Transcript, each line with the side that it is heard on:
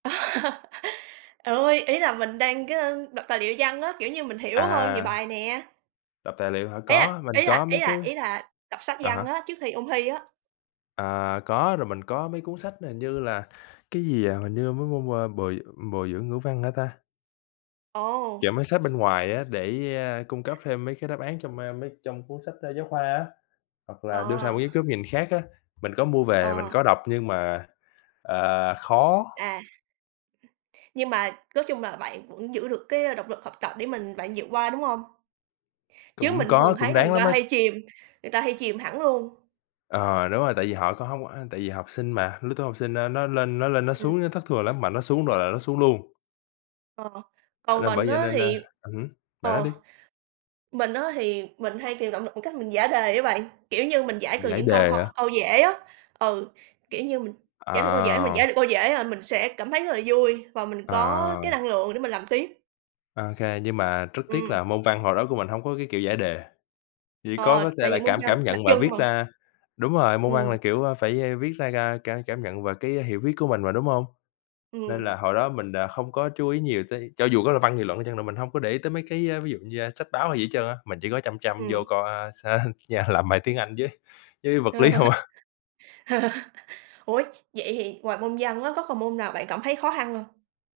right: À, ôi, ý là mình đang cái, ơ, đọc tài liệu văn á, kiểu như, mình hiểu hơn về
left: À.
right: bài nè.
left: Đọc tài liệu hả?
right: Ý là
left: Có, mình
right: ý
left: có
right: là ý
left: mấy cái
right: là ý là đọc sách
left: à
right: văn
left: há.
right: á, trước khi ôn thi á.
left: À, có, rồi mình có mấy cuốn sách hình như là cái gì, à, hình như mấy môn, a, bồi bồi dưỡng ngữ văn hả ta?
right: Ồ.
left: Chọn mấy sách bên ngoài á để, ơ, cung cấp thêm mấy cái đáp án trong, a, mấy trong cuốn sách, ơ, giáo khoa á, hoặc là đưa ra một
right: Ờ.
left: ít góc nhìn khác á, mình có mua về, mình
right: Ờ.
left: có đọc nhưng mà, à, khó.
right: À. Nhưng mà nói chung là bạn vẫn giữ được cái, a, động lực học tập để mình bạn vượt qua, đúng hông? Chứ
left: Cũng
right: mình thường
left: có, cũng
right: thấy là người
left: ráng lắm
right: ta
left: á.
right: hay chìm người ta hay chìm hẳn luôn.
left: Ờ, đúng rồi, tại vì họ có hông á, tại vì học sinh mà, lứa tuổi học sinh, a, nó lên nó lên nó
right: Ừm.
left: xuống á thất thường lắm, mà nó xuống rồi là nó xuống luôn.
right: Ờ, còn
left: Là
right: mình
left: bởi vậy
right: á
left: nên, a
right: thì
left: ừm hứm, bạn nói
right: ờ,
left: đi.
right: mình á thì mình hay tìm động lực bằng cách mình giải đề á bạn, kiểu như, mình giải cần
left: Giải
right: những câu
left: đề hả?
right: ho câu dễ á, ừ, kiểu như, mình giải được câu dễ mình
left: À.
right: giải được câu dễ, à, mình sẽ cảm thấy rất là vui và mình có
left: À.
right: cái năng lượng để mình làm tiếp.
left: Ô kê, nhưng mà rất tiếc
right: Ừm.
left: là môn văn hồi đó của mình hông có cái kiểu giải đề, chỉ có
right: Ờ,
left: có tê
right: tại
left: là
right: vì môn
left: cảm
right: văn
left: cảm
right: cũng đặc
left: nhận và
right: trưng
left: viết
right: mà.
left: ra đúng rồi, môn văn là,
right: Ừm.
left: kiểu, a, phải, a, viết ra ca cả cảm nhận về cái hiểu viết của mình mà, đúng hông? Nên
right: Ừm.
left: là hồi đó mình đ không có chú ý nhiều tới, cho dù có là văn nghị luận đi chăng nữa mình hông có để ý tới mấy cái, a, ví dụ như, a, sách báo hay gì hết trơn á, mà chỉ có chăm chăm vô
right: Ừm.
left: coi, a, sên yeah, làm bài tiếng Anh với với vật lý không à.
right: Ủa, vậy thì ngoài môn văn á, có còn môn nào bạn cảm thấy khó khăn hông?